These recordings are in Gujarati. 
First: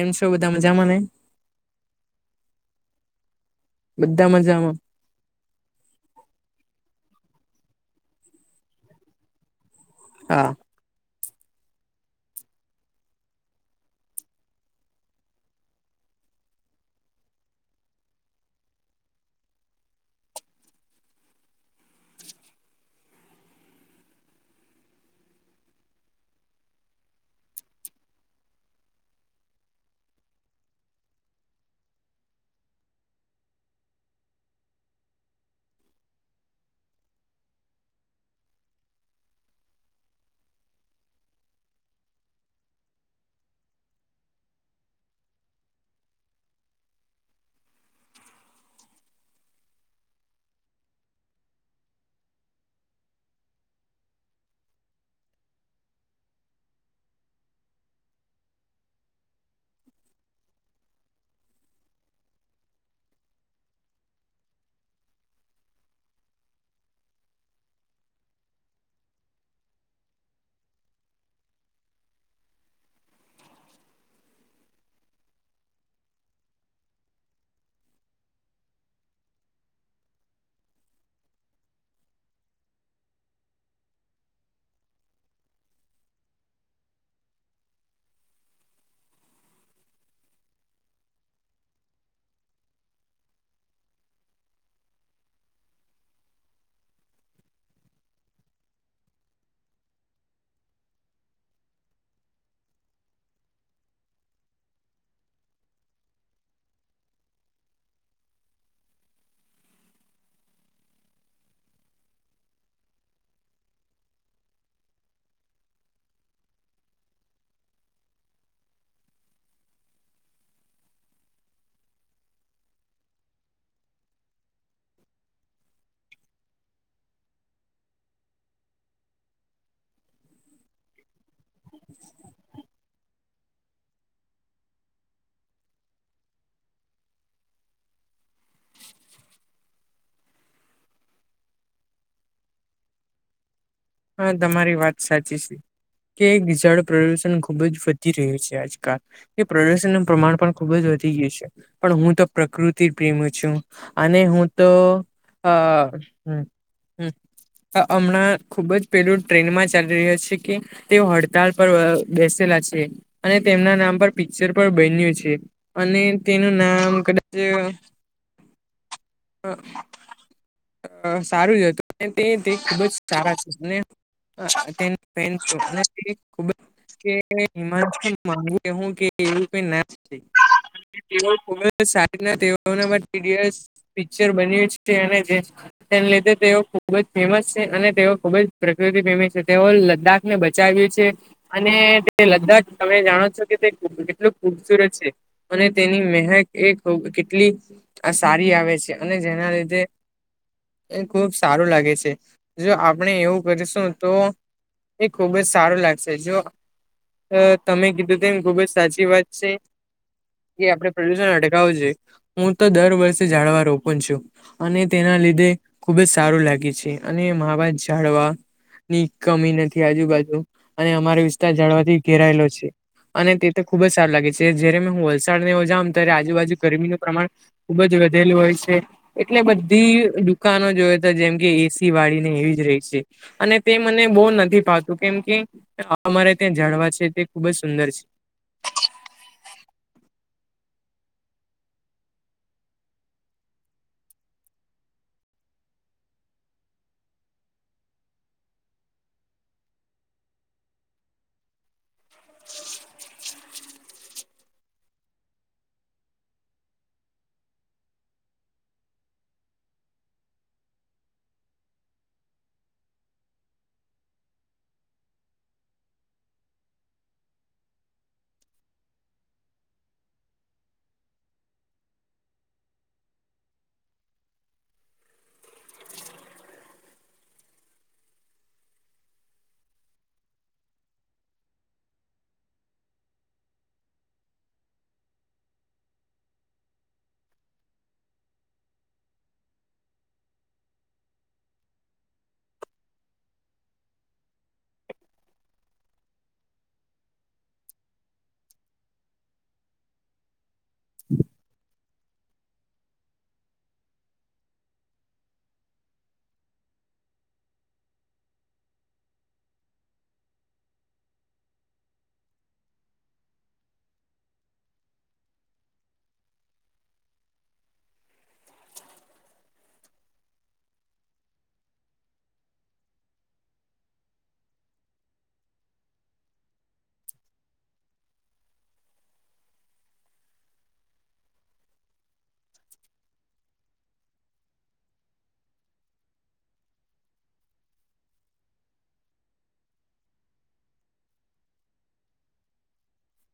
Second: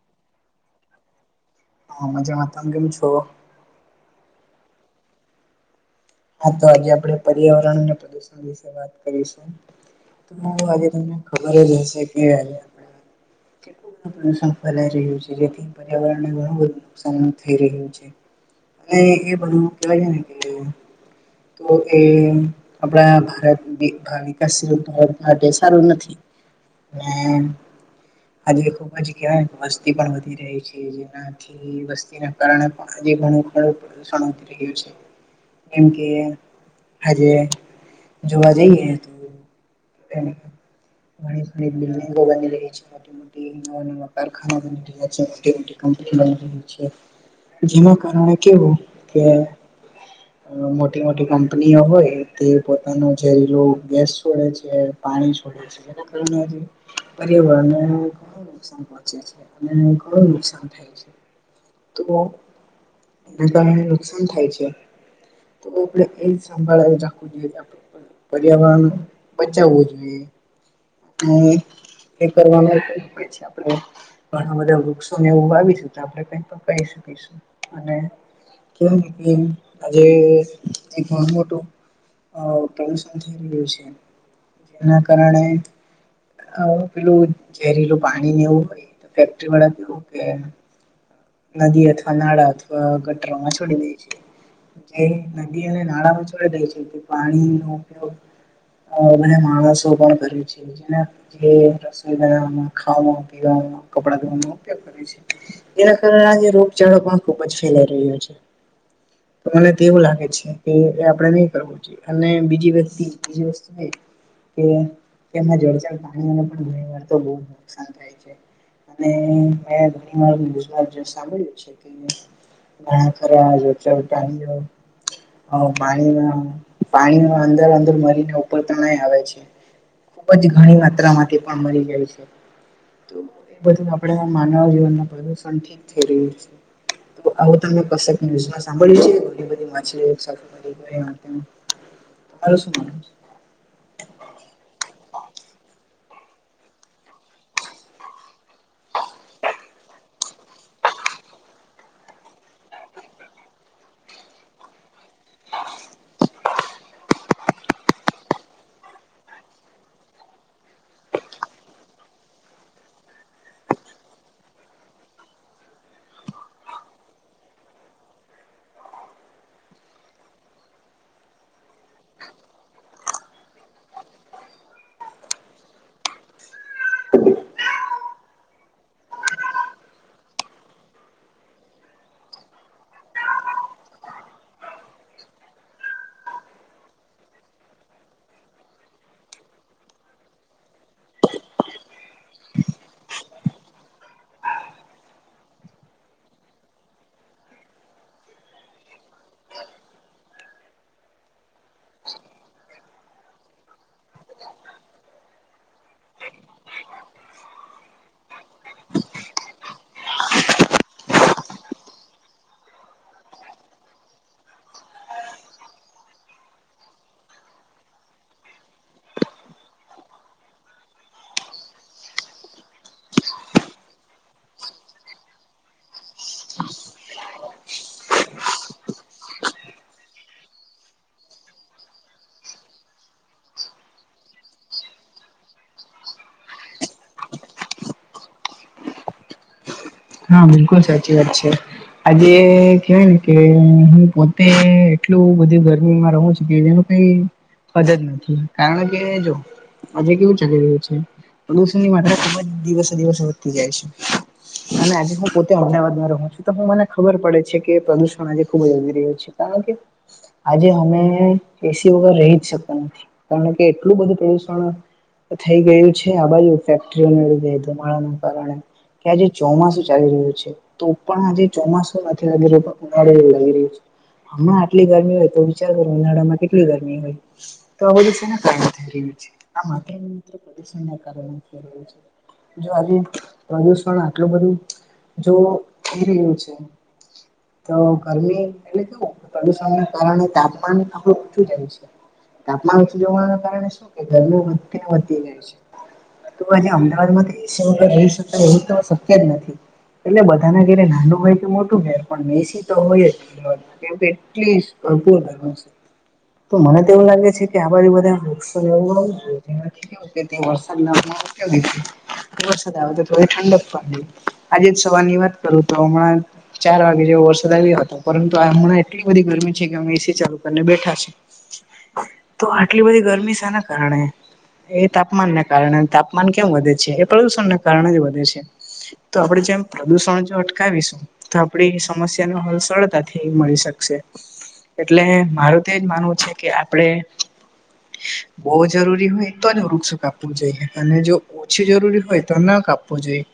એમ છોવિધા મજામાંને હા જાણતાને કેમે છો બધા મજામાં હા તો આજે આપડે પર્યાવરણ અને પ્રદુષણ વિશે વાત કરીશું તો હ હા આજે તમને ખબર જ હશે કે આજે આપણે કેટલું બધું પ્રદુષણ ફેલાઈ રહ્યું છે જેથી પર્યાવરણને ઘણું બધું નુકસાન થઈ રહ્યું છે એ એ બણ ક તો એ આપણા ભારત વિકાસીાર માટે સારું નથી. આજ ખુબ જ કેવાય વસ્તી પણ વધી રહી છે. વસ્તી ના કારણે પણજ ઘણું ઘડું પ્રદુણી રહ્યું છે. કેમ કે હજે જોવા જઈએ તો ગણી ગગની લ ન નવા કારખાના બની રહ્યા છે મોટી મોટી કંપની બની રહી છે જેના કારણે કેવું કે મોટી મોટી કંપનીઓ હોય તે પોતાનો ઝેરીલો ગેસ છોડે છે પાણી છોડે છે પર્યાવરણ ચ છે અનેણું નુકાન થાય છે તો એ કારને નુકસાન થાય છે તો આપણે એ સંભળ રાખવું જોઈએ પર્યાવરણ બચાવવું જોઈએ. એ કરવાનું હોય છે આપણે ઘણા બધા વૃક્ષો ને એવું આવી છે તો આપણે કઈ પણ કહી શકીશું. અને કઓકમ આજે એક ઘણું મોટું પ્રદૂષણ થઈ રહ્યું છે. એના કારણે હ પેલું ઝેરીલું પાણી વું હોય ફેક્ટરી વાળાવું કે નદી અથવા નાળા અથવા ગટરોમાં છોડી દે છે. જે નદી અને નાળામાં જોડી દે છે તે પાણીનોો ઉપયોગ હ ભ માણસ કોણ કરી છે. જે રસોઈ બનાવા ખાવા પીવાનું કપડા ધનું એના કારણે આજે રોગચાળો પણ ખુબ જ ફેલાઈ રહ્યો છે. તો મને તો એવું લાગે છે કે એ આપડે નહી કરવું. અને બીજી વસ્તી બીજી વસ્તુ કેમાં જળ જર પાણીને પણણી વા તો બહ નુકસાન થાય. મે ઘણી વારઝ સાંભળ્યું છે કે હ ખરાજ ચાલ ટ હ પાણીમાં પાણીમાં અંદર અંદર મરીને ઉપર તણય આવે છે. જ ઘણી માત્રામાંથી મારી જાય છે બું આપણે માનવ જીવન પ્રદુષણ ઠ આવું તમે કક ન્યઝ સાંભળ્યું છે ઘણી બધી માછલી તારું શું માનવું? હા તમારી વાત સાચી છે. કે જળ પ્રદુષણ ખુબ જ વધી રહ્યું છે આજકાલ. એ પ્રદૂષણ ન પ્રમાણ પણ ખુબ જ વધી ગય છે. પણ હું તો પ્રકૃતિ પ્રેમી છું અને હું તો અ હ હ હમણાં ખુબ જ પેલું ટ્રેન માં ચાલી રહ્યો છે કે તેઓ હડતાળ પર બેસેલા છે. અને તેમના નામ પર પિક્ચર પણ બન્યું છે. અને તેનું નામ કદાચ અ સારું હતું તે તે ખુબ જ સારા છે ને પે ખૂબ જ કે હમાં માનું કે હું કે એવું કઈ નામ છે. તે ખુબ જ સારી ના તેઓ માટે પિક્ચર બન્યું છે. તેને લીધે તેઓ ખુબ જ ફેમસ છે અને તેઓ ખુબ જ પ્રકૃતિ પ્રેમી છે તેઓ લદ્દાખ ને બચાવ્યું છે. અને તે લદ્દાખ તમે જાણો છો કે તે કેટલું ખુબસુરત છે. અને તેની મહેક એ કેટલી સારી આવે છે. અને જેના લીધે એ ખુબ સારું લાગે છે જો આપણે એવું કરીશું તો એ ખુબ જ સારું લાગશે જો તમે કીધું તો એમ ખુબ જ સાચ ચી વાત છે એ આપણે પ્રદુષણ અટકાવ જોયે. હું તો દર વર્ષે જાળવા રોપન છું. અને તેના લીધે ખુબ જ સારું લાગે છે અને માવા જાળવા ની કમી નથી આજુબાજુ અને અમારો વિસ્તાર જાળવાથી ઘેરાયેલો છે. અને તે તો ખુબ જ સારું લાગે છે જયારે મે હું વલસાડ ને જ ત્યારે આજુબાજુ ગરમીનું પ્રમાણ ખુબ જ વધેલું હોય છે. એટલે બધી દુકાનો જોવે તો જેમ કે એસી વાળી ને એવી જ રહી છે. અને તે મને બહુ નથી પાતું કેમ કે અમારે ત્યાં જાળવા છે તે ખુબ જ સુંદર છે. હા બિલકુલ સાચી વાત છે. આજે કેહેવાય ને કે હું પોતે એટલું બધું ગરમીમાં રહું છું કે [unintelligible] ને મદ જ નથી, કાણ કે જો આજે કેવું ચાલી રહ્યું છે, પ્રદુષણ ની માત્રા ખુબ જ દિવસે દિવસે વધતી જાય છે. અને આજે હું પોતે અમદાવાદમાં રહું છું તો હું મને ખબર પડે છે કે પ્રદુષણ આજે ખુબ જ વધી રહ્યું છે. કારણ કે આજે હમે કેસી વગર રહી જ શકતા નથી કારણ કે એટલું બધું પ્રદુષણ થઈ ગયું છે આ બાજુ ફેક્ટરીઓના લીધે ધમાણાનો કારણે ચોમાસું ચાલી રહ્યું છે, તો પણ આજે ચોમાસું નથી લાગી રહ્યું પણ ઉનાળવું લાગી રહ્યું છે. હમણાં આટલી ગરમી હોય તો વિચાર કરો ઉનાળામાં કેટલી ગરમી હોય? તો આ બધું સેના કારણે થઈ રહ્યું છે? આ માત્ર ને માત્ર પ્રદુણન ના કારણે થઈ રહ્યુ છે. જો આજે પ્રદૂષણ આ ટલું બધું જો થઈ રહ્યું છે, તો ગરમી એટલે કેવું પ્રદુષણનો કારણે તાપમાન આપડું ઓછું જાય છે. તાપમાન ઓછું જવાના કારણે શું કે ગરમી વધતી ને વધતી જાય છે. તો આજે અમદાવાદમાં તો એ સી રઈ શકાય એવું તો શક્ય જ નથી. એટલે બધાના ઘેરે નાનું હોય કે મોટું ઘેર પણ એ સી તો હોય જ. [unintelligible] કેમ કે એટલી [unintelligible] ગરમી છે તો મને તો એવું લાગે છે કે આ બાજુ બધાએ વૃક્ષો વાવવા જોઇએ એનાથી કેવું કે તે વરસાદ ન [unintelligible] વરસાદ આવે તો થોડી ઠંડક પામ્યું, આજે જ સવાર ની વાત કરું તો હમણાં ચાર વાગે જેવો વરસાદ આવ્યો હતો પરંતુ આ હમણાં એટલી બધી ગરમી છે કે અમે એ સી ચાલુ કરીને બેઠા છે. તો આટલી બધી ગરમી સેના કારણે? એ તાપમાનન ના કારણે અને તાપમાન કેમ વધે છે, એ પ્રદુષણના કારણે જ વધે છે. તો આપડે જેમ પ્રદુષણ જો અટકાવીશું તો આપડી સમસ્યાનો હલ સળતાથી મળી શકશે. એટલે મારું તો એ જ માનવું છે કે આપડે બો જરૂરી હોય તો જ વૃક્ષો કાપવું જોઈએ, અને જો ઓછી જરૂરી હોય તો ના કાપવો જોઈએ.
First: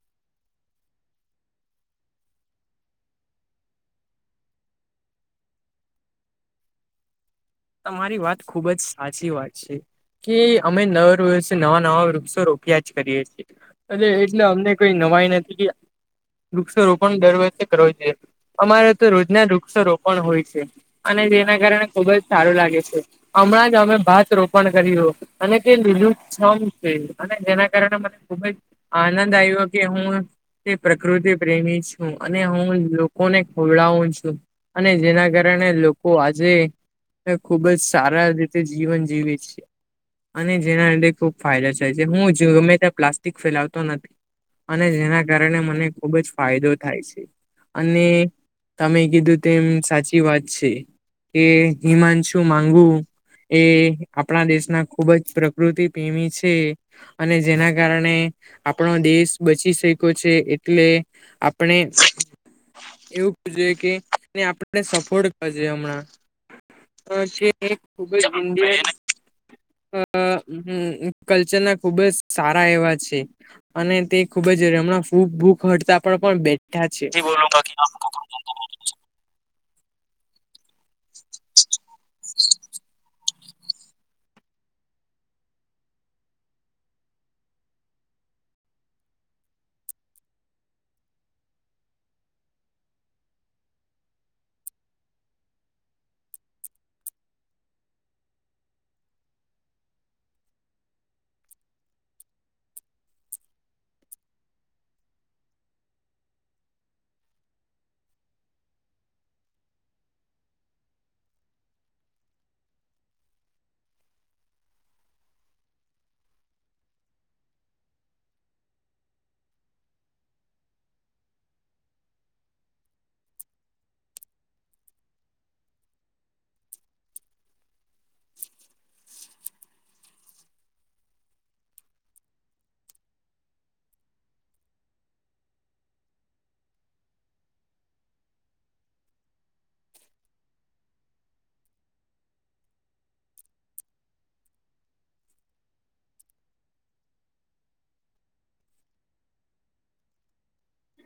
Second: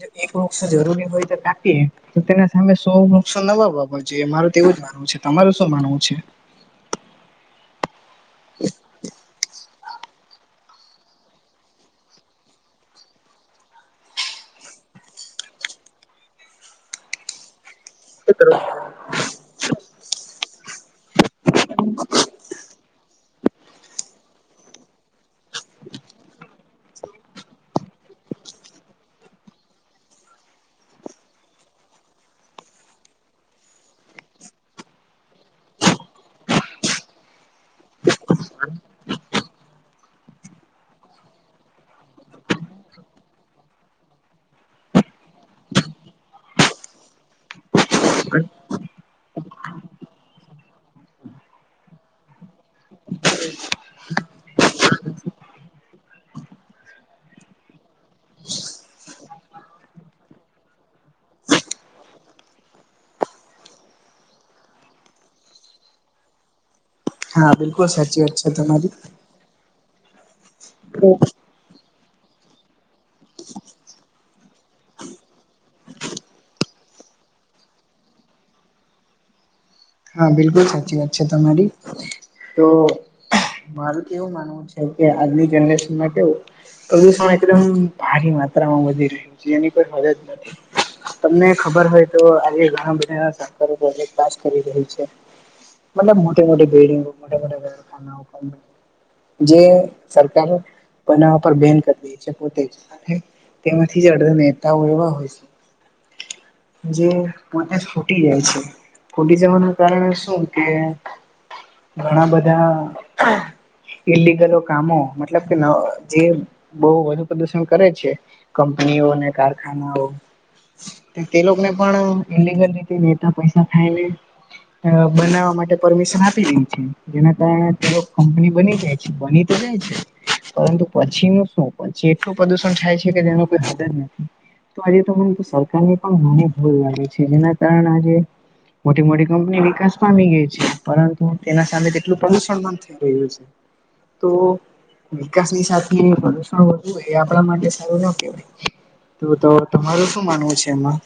જો એક વૃક્ષો જરૂરી હોય તો કાપીએ તો તેના સામે શો વૃસો નવા વાવો જોઈએ. મારું તો એવું જ માનવું છે. તમારુ શું માનવું છે? તમારી વાત ખુબ જ સાચી વાત છે. કે અમે નર વર્ષે નવા નવા વૃક્ષો રોપ્યા જ કરીએ છે. અને એટલે અમને કોઈ નવાઈ નથી વૃક્ષારોપણ દર વર્ષે કરવો જોયે, અમારે તો રોજના વૃક્ષો રોપણ હોય છે અને તેના કારણે ખુબ જ સારું લાગે છે. અમણાં જ અમે ભાત રોપણ કર્યું અને તે લીલુંછમ છે અને જેના કારણે મને ખુબ જ આનંદ આઈવો કે હું તે પ્રકૃતિ પ્રેમી છું અને હું લોકોને ખવડાવું છું. અને જેના કારણે લોકો આજે ને ખુબ જ સારા રીતે જીવન જીવી છી. અને જેના લીધે ખુબ ફાયદો જાય છે. હું જો ગમે ત્યાં પ્લાસ્ટિક ફેલાવતો નથી અને જેના કારણે મને ખુબ જ ફાયદો થાય છે. અને તમે કીધું તેમ સાચી વાત છે કે ઈમાં છું માંગુ. એ આપણા દેશના ખુબ જ પ્રકૃતિ પ્રેમી છે. અને જેના કારણે આપણો દેશ બચી શઈકો છે એટલે આપણે એવું જોયે કે તે આપણને સફળ કરજે હમણાં. અ સે હા એ એક બિલકુલ ખૂબ સાચી જ વાત છે તમારી. [unintelligible] અ ઉ ઉ કલ્ચર ના ખુબ જ સારા એવા છે. અને તે ખુબ જ રમણાં ફૂગ બૂગ હડતાલ પણ પણ બેઠા છે. હા બિલકુલ સાચી વાત છે તમારી, તો મારું તો એવું માનવું છે કે આજની જનરેશન મા કેવું પ્રદુષણ એકદમ ભારી માત્રામાં વધી રહ્યું છે એની કોઈ હદ જ નથી. તમને ખબર હોય તો આજે ઘણા બધા સરકારો ટ્રેન્ડર પાસ કરી રહી છે. મતલબ મોટી મોટી બિલ્ડિંગો મોટા મોટા કારખાનાઓ છે. જે સરકાર બનાવા પર બેન કરી રહી છે પોતે જ તેમાંથી જ અડધા નેતાઓ એવા હોય છે. જે પોતે જ ફૂટી જાય છે ફુટી જવાના કારણે શું કે, ઘણા બધા ઈલિગલો કામો મતલબ કે જે બહુ વધુ પ્રદુષણ કરે છે. કંપનીઓ ને કારખાનાઓ તે લોકોને પણ ઇલીગલ રીતે નેતા પૈસા ખાય ને અ બનાવવા માટે પરમિશન આપી ગય છે જેના કારણે તેઓ કંપની બની જાય છે બની બંને છે. પરંતુ પછીનું શું પછી એટલું પ્રદુષણ થાય છે કે તેનો કોઈ હદ જ નથી. તો આજે તો મને તો સરકારની પણ નાની ભૂલ લાગે છે જેના કારણે આજે મોટી મોટી કંપની વિકાસ પામી ગઈ છે પરંતુ તેના સામે તેટલું પ્રદુષણ પણ થઈ રહ્યું છે. તો વિકાસ ની સાથે પ્રદુષણ વધવું એ આપણા માટે સારું ના કેહેવાય. તો તો તમારું શું માનવું છે એમાં?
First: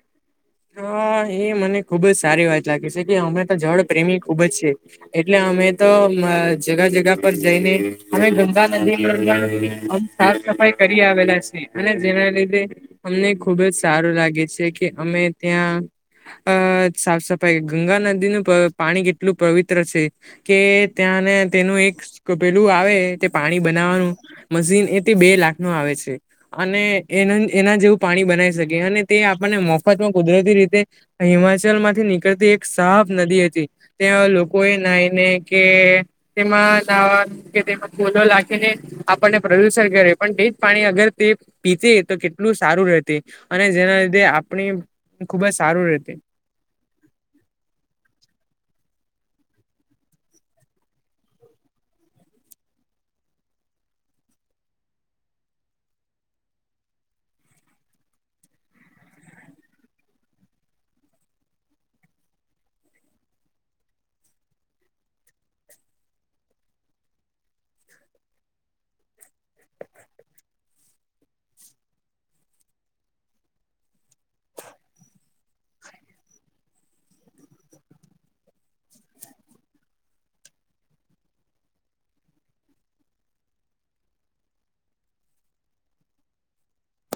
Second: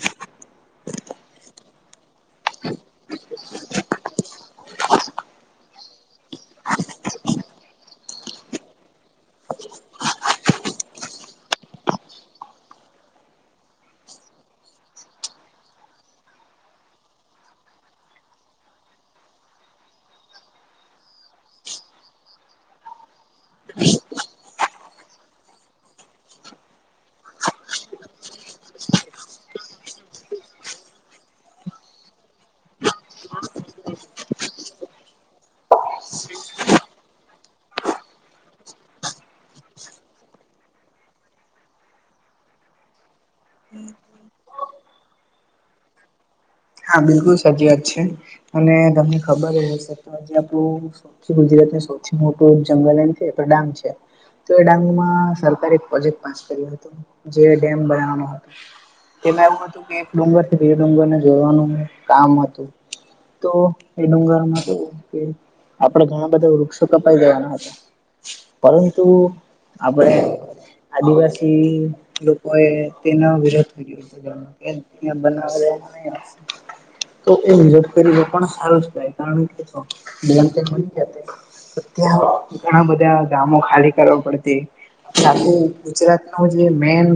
હા એ મને ખુબ જ સારી વાત લાગે છે કે અમે તો ઝાડ પ્રેમી ખૂબ જ છે એટલે અમે તો જગા જગા પર જઈને હમે ગંદા અમ સાફ સફાઈ કરી આવેલા છે. અને જેના લીધે અમને ખુબ જ સારું લાગે છે કે અમે ત્યાં અ સાફ સફાઈ ગંગા નદીનું પાણી કેટલું પવિત્ર છે. કે ત્યાંને તેનું એક પેલું આવે તે પાણી બનાવવાનું મશીન એ તે બે લાખ નું આવે છે. અને એ એના જેવું પાણી બનાવી શકે અને તે આપણને મફતમાં કુદરતી રીતે હિમાચલ માંથી નીકળતી એક સાફ નદી હતી. ત્યાં લોકો એ નાઈ ને કે તેમાં નાવા કે તેમાં ફૂલો લખે ને આપણને પ્રદુષણ કરે પણ તે જ પાણી અગર તે પીતે તો કેટલું સારું રહેતે. અને જેના લીધે આપણી ખુબ જ સારું રતી. હા બિલકુલ સાચી વાત છે અને તમને ખબર હ હ તોજી આપણું ગુજરાતને સૌથી મોટું જંગલ એ છે ડાંગ છે. તો એ ડાંગમાં સરકારે એક પ્રોજેક્ટ પાસ કર્યો હતો જે ડેમ બનાવાનો હતો. તેમાં એવું હતું કે એક ડુંગર બીજ ડુંગરને જોડવાનું કામ હતું. તો એ ડુંગર માં તો આપડે ઘણા બધા વૃક્ષો કપાઈ જવાના હતા. પરંતુ આપડે આદિવાસી લોકોએ તેનો વિરોધ કર્યો બના તો એ મજત કરી પણ સારો જ થાય કારણ કે ધની જ અત્યા ઘણા બધા ગામો ખાલી કરવા પડતી ખા ગુજરાત નું જે મેન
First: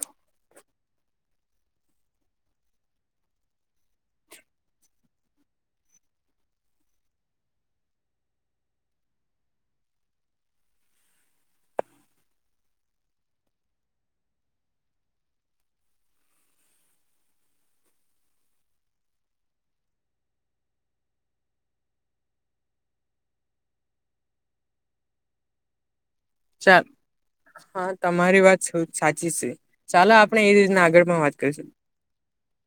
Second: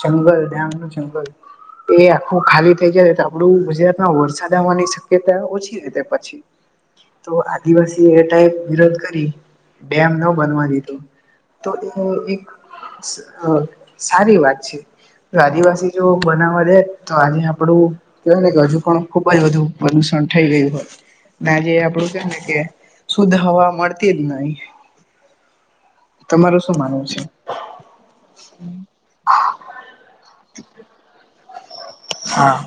જંગલ ડાંગ નું જંગલ એ આખું ખાલી થઈ જયા તો આપડું ગુજરાતમાં વરસાદ આવવાની શક્યતા ઓછી રતે પછી. તો આદિવાસી એ ટાઈ વિરોધ કરી ડેમ ન બનવા દીધો. તો એ એક સારી વાત છે. આદિવાસી જો બનાવવા દે તો આજે આપડું કવાય ને કે હજુ પણ ખુબ જ બધું પ્રદુષણ થઈ ગયું હોય. નેજે આપડું કે ને કે શુદ્ધ હવા મળતી જ નહી. તમારું શું ચાલ માનવું છે હા તમારી વાત સાચી છે ચાલો આપણે એ રીતના આગળમાં વાત કરીશું હા